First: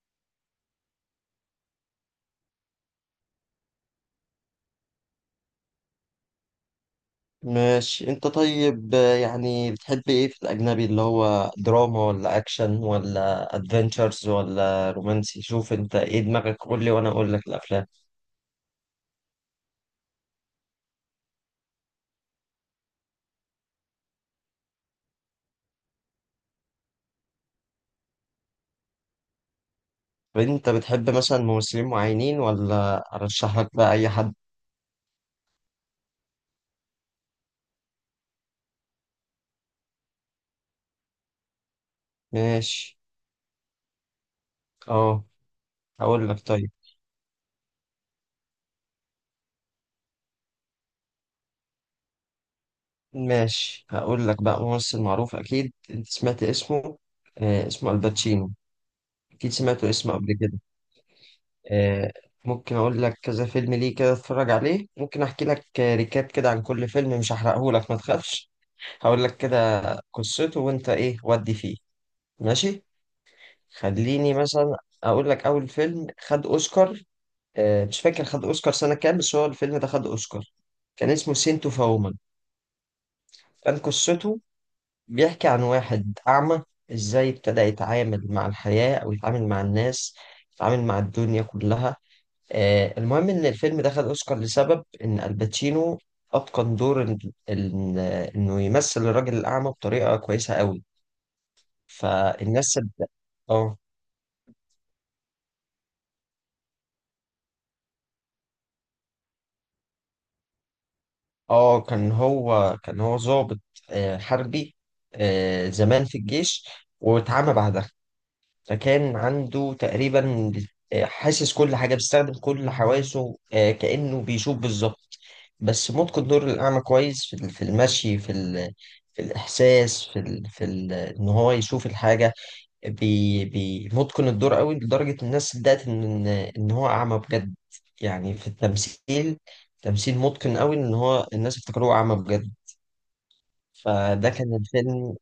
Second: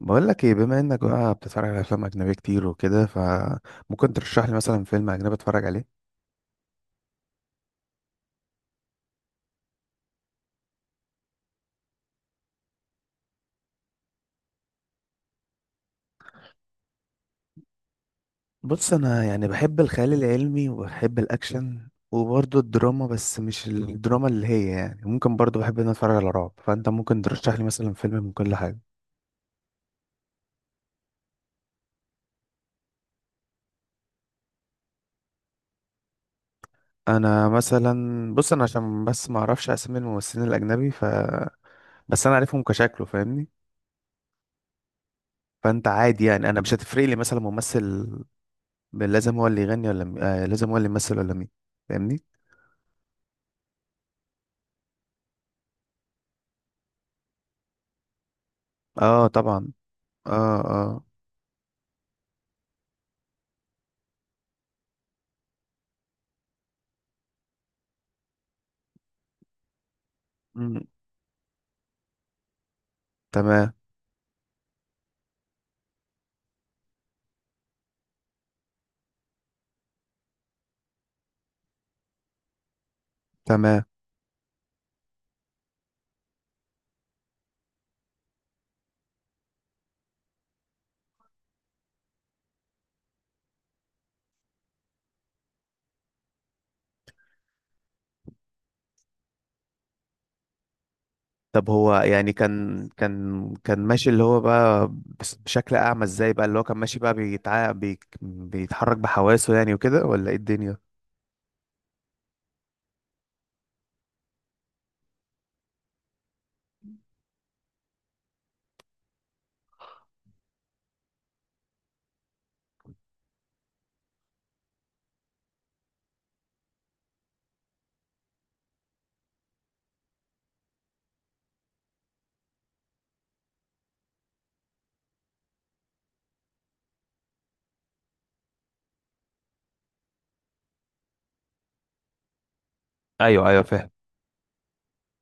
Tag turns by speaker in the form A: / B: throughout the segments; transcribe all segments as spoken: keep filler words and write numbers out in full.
A: بقول لك ايه، بما انك بقى بتتفرج على افلام اجنبيه كتير وكده، فممكن ترشح لي مثلا فيلم اجنبي اتفرج عليه؟
B: ماشي انت طيب، آه، يعني بتحب ايه في الاجنبي اللي هو دراما ولا اكشن ولا ادفنتشرز ولا رومانسي؟ شوف انت ايه دماغك، قول لي وانا اقول لك الافلام.
A: بص، انا يعني بحب الخيال العلمي وبحب الاكشن وبرضه الدراما، بس مش الدراما اللي هي يعني ممكن، برضه بحب ان أنا اتفرج على رعب، فانت ممكن ترشح لي مثلا فيلم من كل حاجه.
B: طب انت بتحب مثلا ممثلين معينين ولا ارشح لك بقى اي حد؟
A: انا مثلا، بص انا عشان بس ما اعرفش اسامي الممثلين الاجنبي، ف... بس انا عارفهم
B: ماشي،
A: كشكله، فاهمني؟
B: اه،
A: فانت عادي،
B: هقول لك.
A: يعني انا
B: طيب،
A: مش هتفرق لي مثلا ممثل لازم هو اللي يغني ولا م... آه لازم هو اللي يمثل ولا مين. فاهمني؟
B: ماشي، هقول لك بقى ممثل معروف اكيد انت سمعت اسمه. آه اسمه الباتشينو،
A: اه
B: اكيد
A: طبعا.
B: سمعته اسمه قبل كده.
A: اه اه.
B: آه، ممكن اقول لك كذا فيلم، ليه كده اتفرج عليه. ممكن احكي لك آه، ريكاب كده عن كل فيلم، مش هحرقه لك، ما تخافش. هقول لك كده قصته
A: مم.
B: وانت ايه ودي فيه. ماشي،
A: تمام.
B: خليني مثلا اقول لك اول فيلم خد اوسكار. آه، مش فاكر خد اوسكار سنة كام، بس هو الفيلم ده خد اوسكار. كان اسمه سينتو فومن. كان
A: تمام.
B: قصته بيحكي عن واحد اعمى، ازاي ابتدى يتعامل مع الحياة، او يتعامل مع الناس، يتعامل مع الدنيا كلها. آه، المهم إن الفيلم دخل أوسكار لسبب إن الباتشينو أتقن دور ال- ال- إنه يمثل الراجل الأعمى بطريقة كويسة قوي.
A: طب هو يعني
B: فالناس
A: كان
B: صدق.
A: كان
B: اه،
A: كان ماشي، اللي هو بقى بس- بشكل اعمى ازاي بقى اللي هو كان ماشي بقى بيتع... بي... بيتحرك بحواسه، يعني وكده، ولا ايه الدنيا؟
B: اه، كان هو كان هو ضابط، آه، حربي، آه، زمان في الجيش، واتعمى بعدها. فكان عنده تقريبا آه، حاسس كل حاجة، بيستخدم كل حواسه، آه، كأنه بيشوف بالظبط. بس ممكن الدور الأعمى كويس في ال- في المشي، في ال... في الإحساس، في ال... في ال... إن هو يشوف الحاجة. بي... بي... متقن الدور قوي لدرجة الناس صدقت إن إن هو أعمى بجد. يعني في التمثيل، تمثيل متقن قوي، إن هو الناس افتكروه أعمى بجد.
A: ايوه ايوه، فاهم.
B: فده كان الفيلم،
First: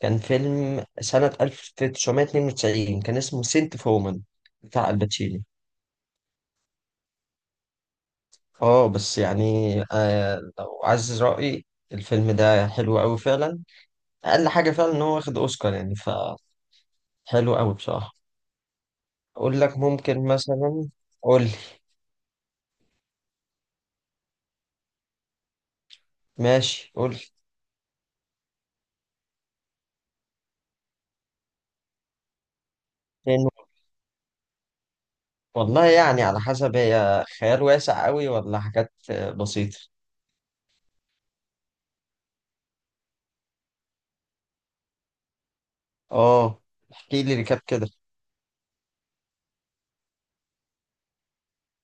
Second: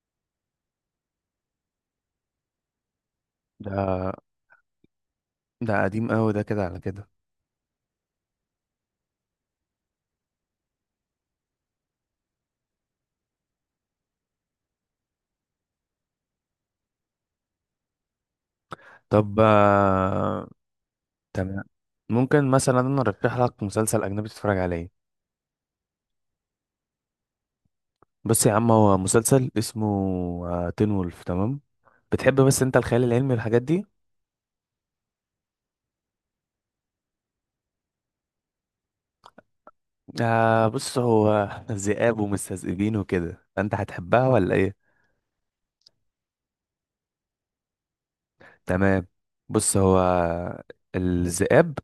B: كان فيلم سنة ألف وتسعمية واتنين وتسعين، كان اسمه
A: ده
B: سنت فومان بتاع الباتشينو.
A: ده قديم قوي ده، كده على كده.
B: اه، بس يعني، آه لو عايز رأيي، الفيلم ده حلو قوي فعلا. أقل حاجة فعلا إن هو واخد أوسكار، يعني فحلو قوي بصراحة.
A: طب
B: أقول لك ممكن
A: آه...
B: مثلا. قول لي.
A: تمام. ممكن مثلا انا ارشح لك مسلسل اجنبي تتفرج عليه؟
B: ماشي، قول لي.
A: بص يا عم، هو مسلسل اسمه آه، تين وولف، تمام. بتحب بس انت الخيال العلمي
B: فين؟
A: والحاجات دي؟
B: والله يعني على حسب، هي خيال واسع قوي ولا حاجات آه، بسيطة؟
A: آه بص، هو ذئاب ومستذئبين وكده، فانت هتحبها ولا ايه؟
B: اه، احكي لي ريكاب كده.
A: تمام. بص هو الذئاب،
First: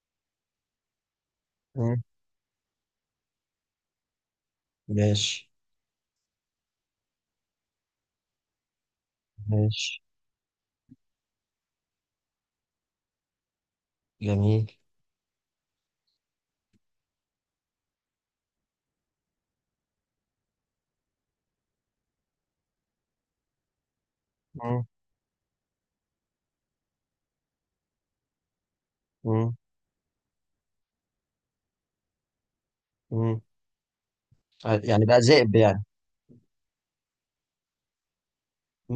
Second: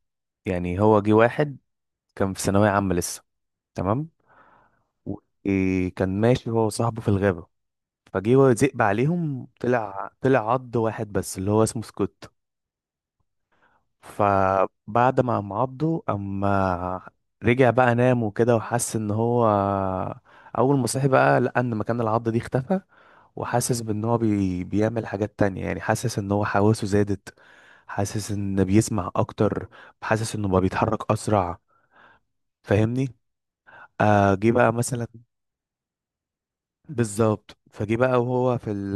A: يعني هو جه واحد
B: مم،
A: كان في ثانوية عامة لسه، تمام.
B: ماشي.
A: وكان ماشي هو وصاحبه في الغابة، فجه هو ذئب عليهم،
B: ماشي.
A: طلع طلع عض واحد بس اللي هو اسمه سكوت.
B: جميل.
A: فبعد ما قام عضه، اما رجع بقى نام وكده وحس ان هو، اول ما صحي بقى، لقى ان مكان العض دي اختفى، وحاسس بان هو بي...
B: مم.
A: بيعمل حاجات تانية، يعني حاسس ان هو حواسه زادت، حاسس ان بيسمع
B: مم.
A: اكتر، حاسس انه بقى بيتحرك اسرع. فاهمني؟
B: مم.
A: آه جه بقى
B: يعني
A: مثلا
B: بقى ذئب يعني؟
A: بالظبط، فجه بقى وهو في ال...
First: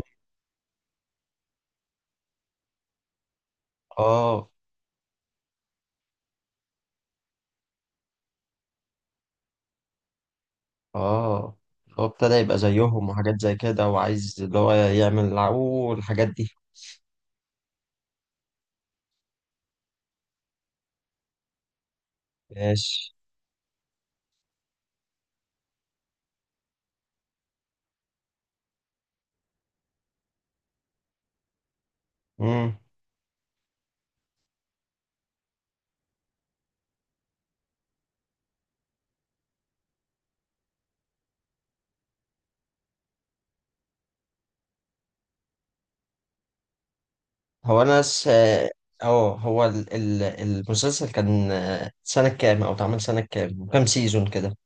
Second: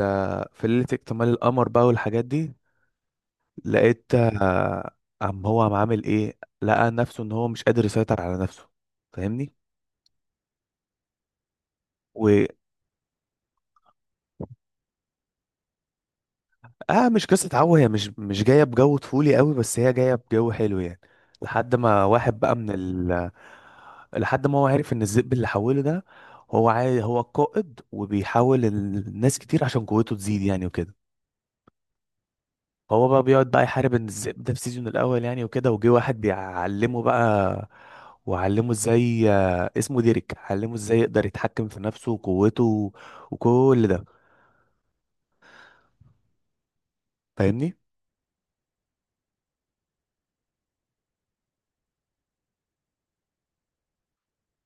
A: في ليلة اكتمال القمر بقى والحاجات دي. لقيت.
B: اه،
A: آه قام هو قام عامل ايه، لقى نفسه ان هو مش قادر يسيطر على نفسه. فاهمني؟
B: اه، هو ابتدى يبقى زيهم وحاجات زي كده، وعايز اللي هو يعمل عو، والحاجات دي.
A: اه، مش قصة عو، هي مش مش جاية بجو طفولي قوي، بس هي جاية بجو حلو يعني. لحد ما واحد بقى من
B: ماشي.
A: ال، لحد ما هو عارف ان الذئب اللي حوله ده هو عاي... هو القائد، وبيحاول الناس كتير عشان قوته تزيد، يعني وكده.
B: مم.
A: هو بقى بيقعد بقى يحارب ان الذئب ده في سيزون الاول، يعني وكده. وجه واحد بيعلمه بقى، وعلمه ازاي، آه، اسمه ديريك، علمه ازاي يقدر يتحكم في نفسه وقوته وكل ده. فاهمني؟
B: هو انا س... اه هو ال... ال... المسلسل كان آه، سنة كام، او اتعمل سنة كام، كام سيزون كده؟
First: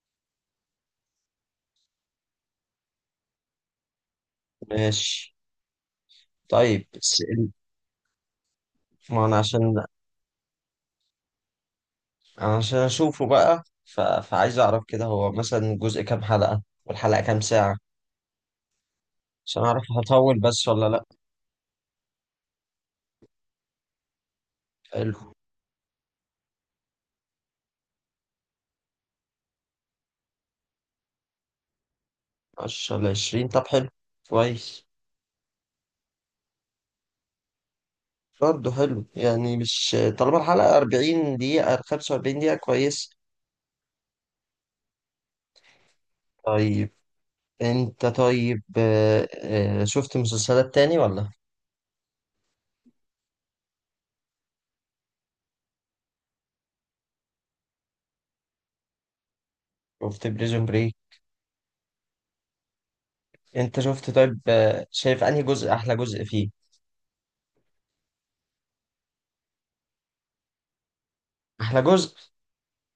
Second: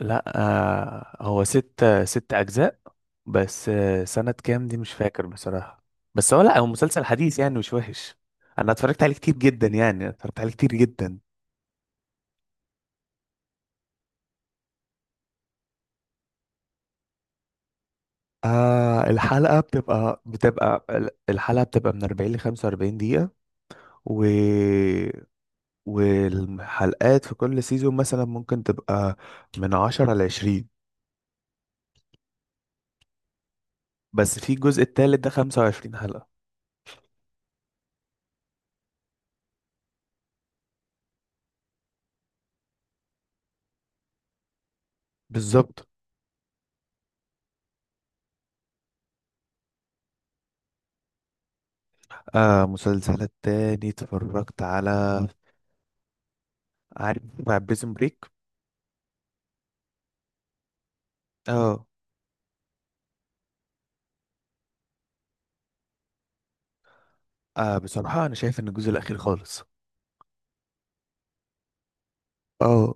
A: لا، آه، هو ست ست اجزاء. بس آه، سنة كام دي مش فاكر
B: ماشي.
A: بصراحة. بس هو لا، هو
B: طيب،
A: مسلسل
B: س...
A: حديث
B: ال-
A: يعني، مش وحش. انا اتفرجت عليه
B: ما
A: كتير
B: انا
A: جدا،
B: عشان
A: يعني اتفرجت عليه كتير جدا.
B: عشان اشوفه بقى، ف... فعايز اعرف كده، هو مثلا جزء كام حلقة، والحلقة كام ساعة؟
A: آه الحلقة
B: عشان اعرف
A: بتبقى
B: هطول بس
A: بتبقى
B: ولا لا.
A: الحلقة بتبقى من أربعين ل خمسة وأربعين دقيقة، و...
B: حلو.
A: والحلقات في كل سيزون مثلا ممكن تبقى من عشرة ل عشرين.
B: عشرة لعشرين، طب حلو.
A: بس في الجزء
B: كويس.
A: التالت ده خمسة وعشرين حلقة.
B: برضه حلو يعني، مش طالما الحلقة أربعين دقيقة، خمسة وأربعين دقيقة، كويس.
A: بالظبط.
B: طيب. أنت طيب، آه، آه، شفت مسلسلات تاني ولا؟
A: آه مسلسلات تاني اتفرجت على، عارف، مع بريزون بريك.
B: شفت بريزون بريك.
A: اه.
B: أنت شفت؟ طيب آه، شايف أنهي جزء أحلى جزء فيه؟
A: اه، بصراحة انا شايف ان الجزء الاخير خالص.
B: أحلى جزء.
A: اه.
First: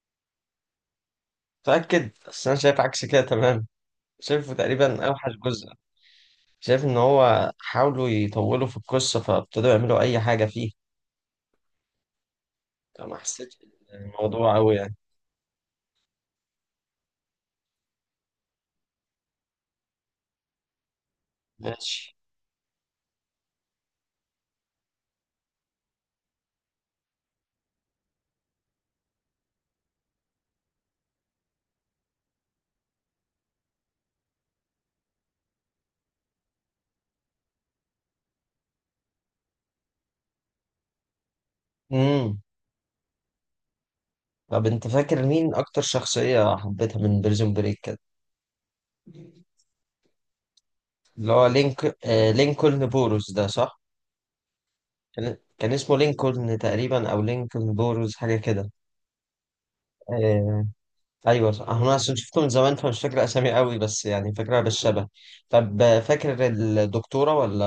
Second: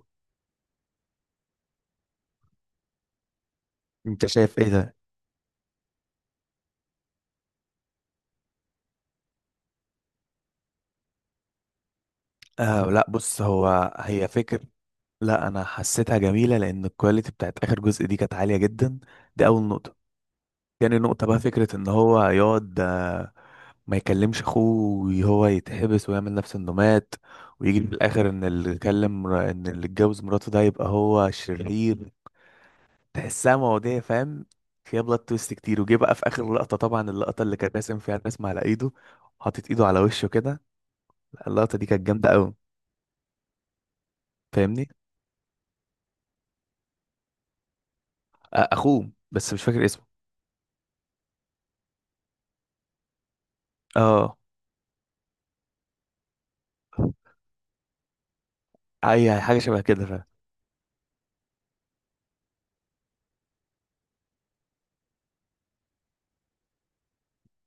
B: متأكد؟ بس أنا شايف عكس كده. تمام.
A: انت
B: شايفه
A: شايف ايه ده؟
B: تقريبا أوحش جزء. شايف إن هو حاولوا يطولوا في القصة، فابتدوا يعملوا أي حاجة فيه.
A: اه لا،
B: فما
A: بص
B: حسيتش
A: هو، هي
B: الموضوع
A: فكر،
B: أوي يعني.
A: لا انا حسيتها جميلة لان الكواليتي بتاعت اخر جزء دي كانت عالية جدا. دي اول نقطة. تاني نقطة بقى، فكرة ان
B: ماشي.
A: هو يقعد، آه، ما يكلمش اخوه، وهو يتحبس، ويعمل نفس انه مات، ويجي في الاخر ان اللي كلم، ان اللي اتجوز مراته ده يبقى هو شرير. تحسها مواضيع، فاهم، فيها بلوت تويست كتير. وجه بقى في اخر لقطه طبعا، اللقطه اللي كان راسم فيها الرسم على ايده، حاطط ايده على وشه كده، لا، اللقطه دي كانت جامده
B: مم.
A: قوي.
B: طب
A: فاهمني؟
B: انت فاكر مين اكتر شخصية حبيتها من بريزون بريك كده؟
A: آه، اخوه، بس مش فاكر اسمه.
B: اللي هو لينك آه لينكولن بوروس ده، صح؟
A: اه،
B: كان كان اسمه لينكولن تقريبا، او لينكولن بوروس، حاجة كده.
A: اي حاجه شبه كده، فاهم.
B: آه ايوه صح. انا عشان شفته من زمان فمش فاكر اسامي قوي، بس يعني فاكرها بالشبه. طب آه، فاكر الدكتورة ولا،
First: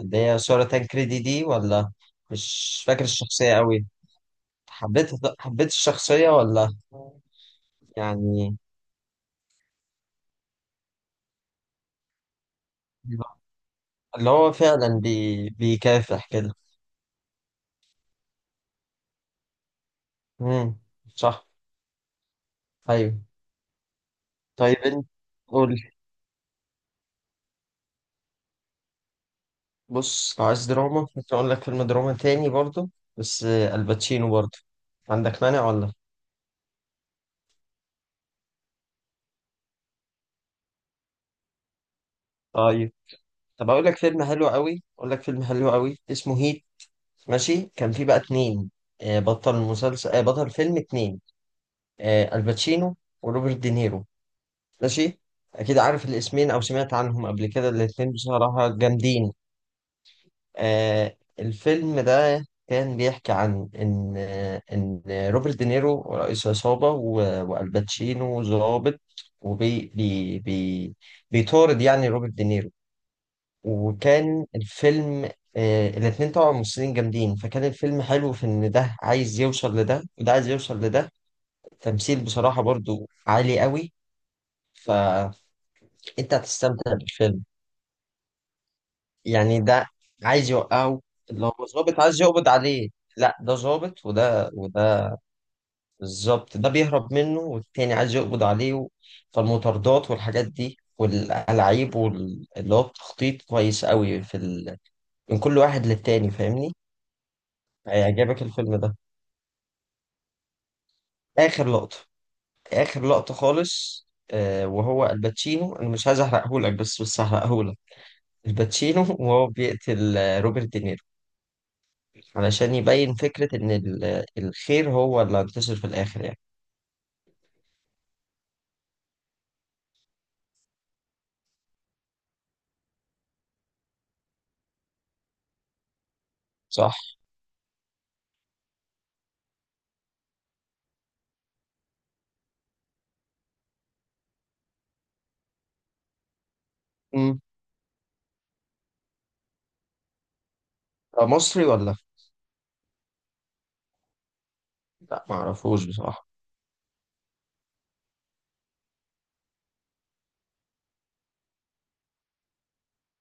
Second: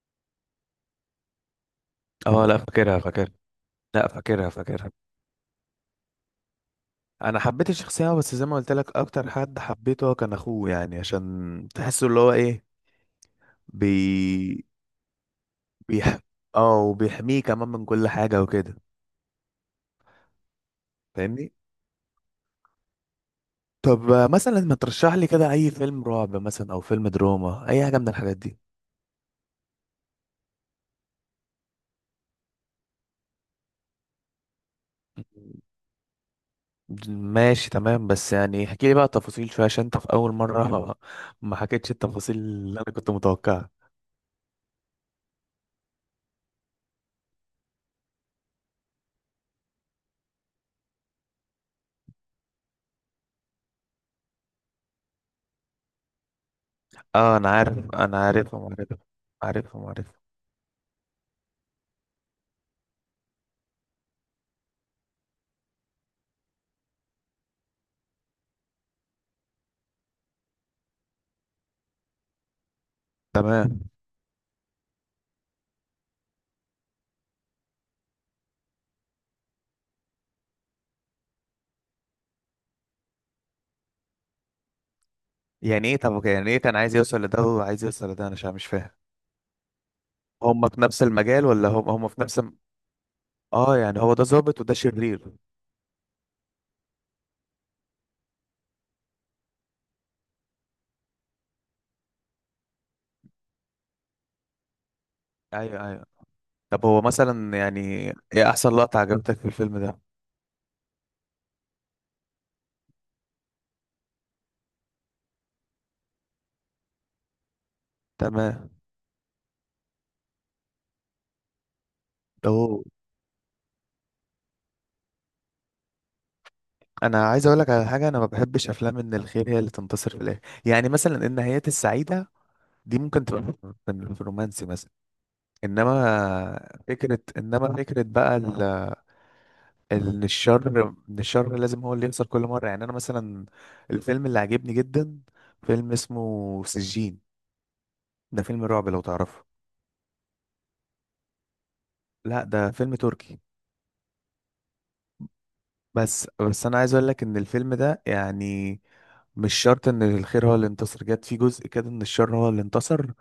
B: اللي هي سارة تانكريدي دي، ولا؟
A: اه لا،
B: مش
A: فاكرها
B: فاكر
A: فاكرها.
B: الشخصية قوي.
A: لا، فاكرها فاكرها.
B: حبيت، حبيت الشخصية ولا
A: انا حبيت الشخصيه، بس زي ما
B: يعني
A: قلت لك اكتر حد حبيته هو كان اخوه، يعني عشان تحسه اللي هو ايه بي
B: اللي هو فعلا بي...
A: بيح
B: بيكافح كده.
A: اه، وبيحميه كمان من كل حاجه وكده.
B: امم. صح.
A: فاهمني؟
B: ايوه.
A: طب آه، مثلا ما
B: طيب انت
A: ترشح لي كده
B: قول
A: اي
B: لي.
A: فيلم رعب مثلا او فيلم دراما، اي حاجه من الحاجات دي؟
B: بص، لو عايز دراما ممكن اقول لك فيلم دراما تاني برضه، بس آه، الباتشينو برضه، عندك مانع ولا؟
A: ماشي تمام، بس يعني احكي لي بقى تفاصيل شويه، عشان انت في اول مره ما ما حكيتش التفاصيل اللي انا
B: طيب.
A: كنت متوقعها.
B: طب اقول لك فيلم حلو قوي، اقول لك فيلم حلو قوي، اسمه هيت. ماشي، كان فيه بقى اتنين، آه، بطل مسلسل، آه، بطل فيلم اتنين، آه، الباتشينو وروبرت دينيرو. ماشي. اكيد عارف الاسمين، او سمعت عنهم
A: اه
B: قبل
A: انا
B: كده،
A: عارف
B: الاتنين
A: انا عارفهم
B: بصراحة
A: عارفهم
B: جامدين.
A: عارفهم عارفهم.
B: آه الفيلم ده كان بيحكي عن إن إن روبرت دينيرو رئيس عصابة، و- والباتشينو ضابط، وبي بي بي بيطارد يعني روبرت دينيرو.
A: تمام.
B: وكان الفيلم، آه الاتنين طبعا ممثلين جامدين، فكان الفيلم حلو في إن ده عايز يوصل لده وده عايز يوصل لده. التمثيل بصراحة برضو عالي قوي. فأنت
A: يعني ايه، طب يعني ايه كان
B: هتستمتع
A: عايز يوصل لده
B: بالفيلم.
A: وعايز يوصل لده، انا مش مش فاهم.
B: يعني ده عايز
A: هم في
B: يوقعه،
A: نفس المجال،
B: اللي هو
A: ولا هم
B: ظابط
A: هم في
B: عايز
A: نفس
B: يقبض
A: الم-؟
B: عليه. لا ده
A: اه يعني
B: ظابط
A: هو ده
B: وده
A: ظابط وده
B: وده
A: شرير.
B: بالظبط، ده بيهرب منه والتاني عايز يقبض عليه و- فالمطاردات والحاجات دي والألعاب واللي هو التخطيط كويس قوي في ال... من كل واحد
A: ايوه ايوه.
B: للتاني، فاهمني؟
A: طب هو مثلا يعني
B: هيعجبك
A: ايه احسن
B: الفيلم ده.
A: لقطه عجبتك في الفيلم ده؟
B: آخر لقطة، آخر لقطة خالص، آه وهو الباتشينو، أنا مش عايز أحرقهولك، بس بس هحرقهولك.
A: تمام.
B: الباتشينو وهو بيقتل آه، روبرت دينيرو، علشان
A: اوه.
B: يبين فكرة إن ال- الخير هو اللي هينتصر في الآخر يعني.
A: انا عايز اقول لك على حاجه، انا ما بحبش افلام ان الخير هي اللي تنتصر في الاخر، يعني مثلا النهايات السعيده دي ممكن تبقى في ال- في الرومانسي مثلا، انما
B: صح؟
A: فكره انما فكره بقى ال-، ان الشر ان الشر لازم هو اللي يخسر كل مره. يعني انا مثلا، الفيلم اللي عجبني جدا، فيلم اسمه سجين.
B: مم.
A: ده فيلم رعب، لو تعرفه.
B: ده مصري ولا؟
A: لا، ده فيلم تركي.
B: لا، معرفوش
A: بس
B: بصراحة.
A: بس انا عايز اقول لك ان الفيلم ده يعني مش شرط ان الخير هو اللي انتصر، جت في جزء كده ان الشر هو اللي انتصر.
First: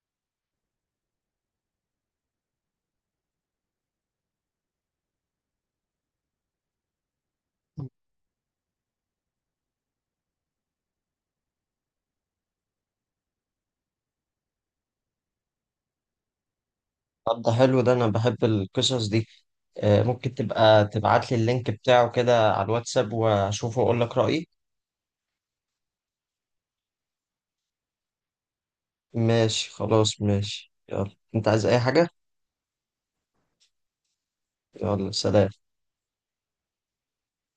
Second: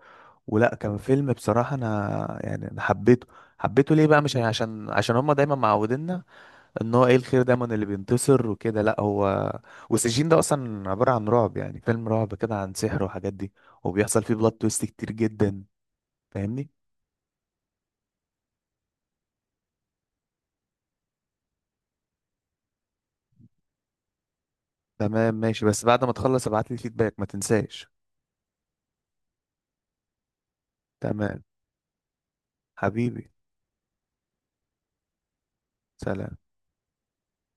A: ولا كان فيلم، بصراحة أنا يعني أنا حبيته. حبيته ليه بقى؟ مش عشان عشان هما دايما معوديننا إن هو إيه الخير دايما اللي بينتصر وكده. لأ، هو والسجين ده أصلا عبارة عن رعب، يعني فيلم رعب كده عن سحر وحاجات دي، وبيحصل فيه بلوت تويست كتير جدا. فاهمني؟
B: طب ده حلو، ده أنا بحب القصص دي. آه، ممكن تبقى تبعت لي اللينك بتاعه كده على الواتساب، وأشوفه وأقول لك رأيي.
A: تمام ماشي، بس بعد ما تخلص ابعتلي فيدباك ما تنساش.
B: ماشي، خلاص ماشي، يلا
A: تمام.
B: أنت عايز أي حاجة؟
A: حبيبي.
B: يلا سلام.
A: سلام.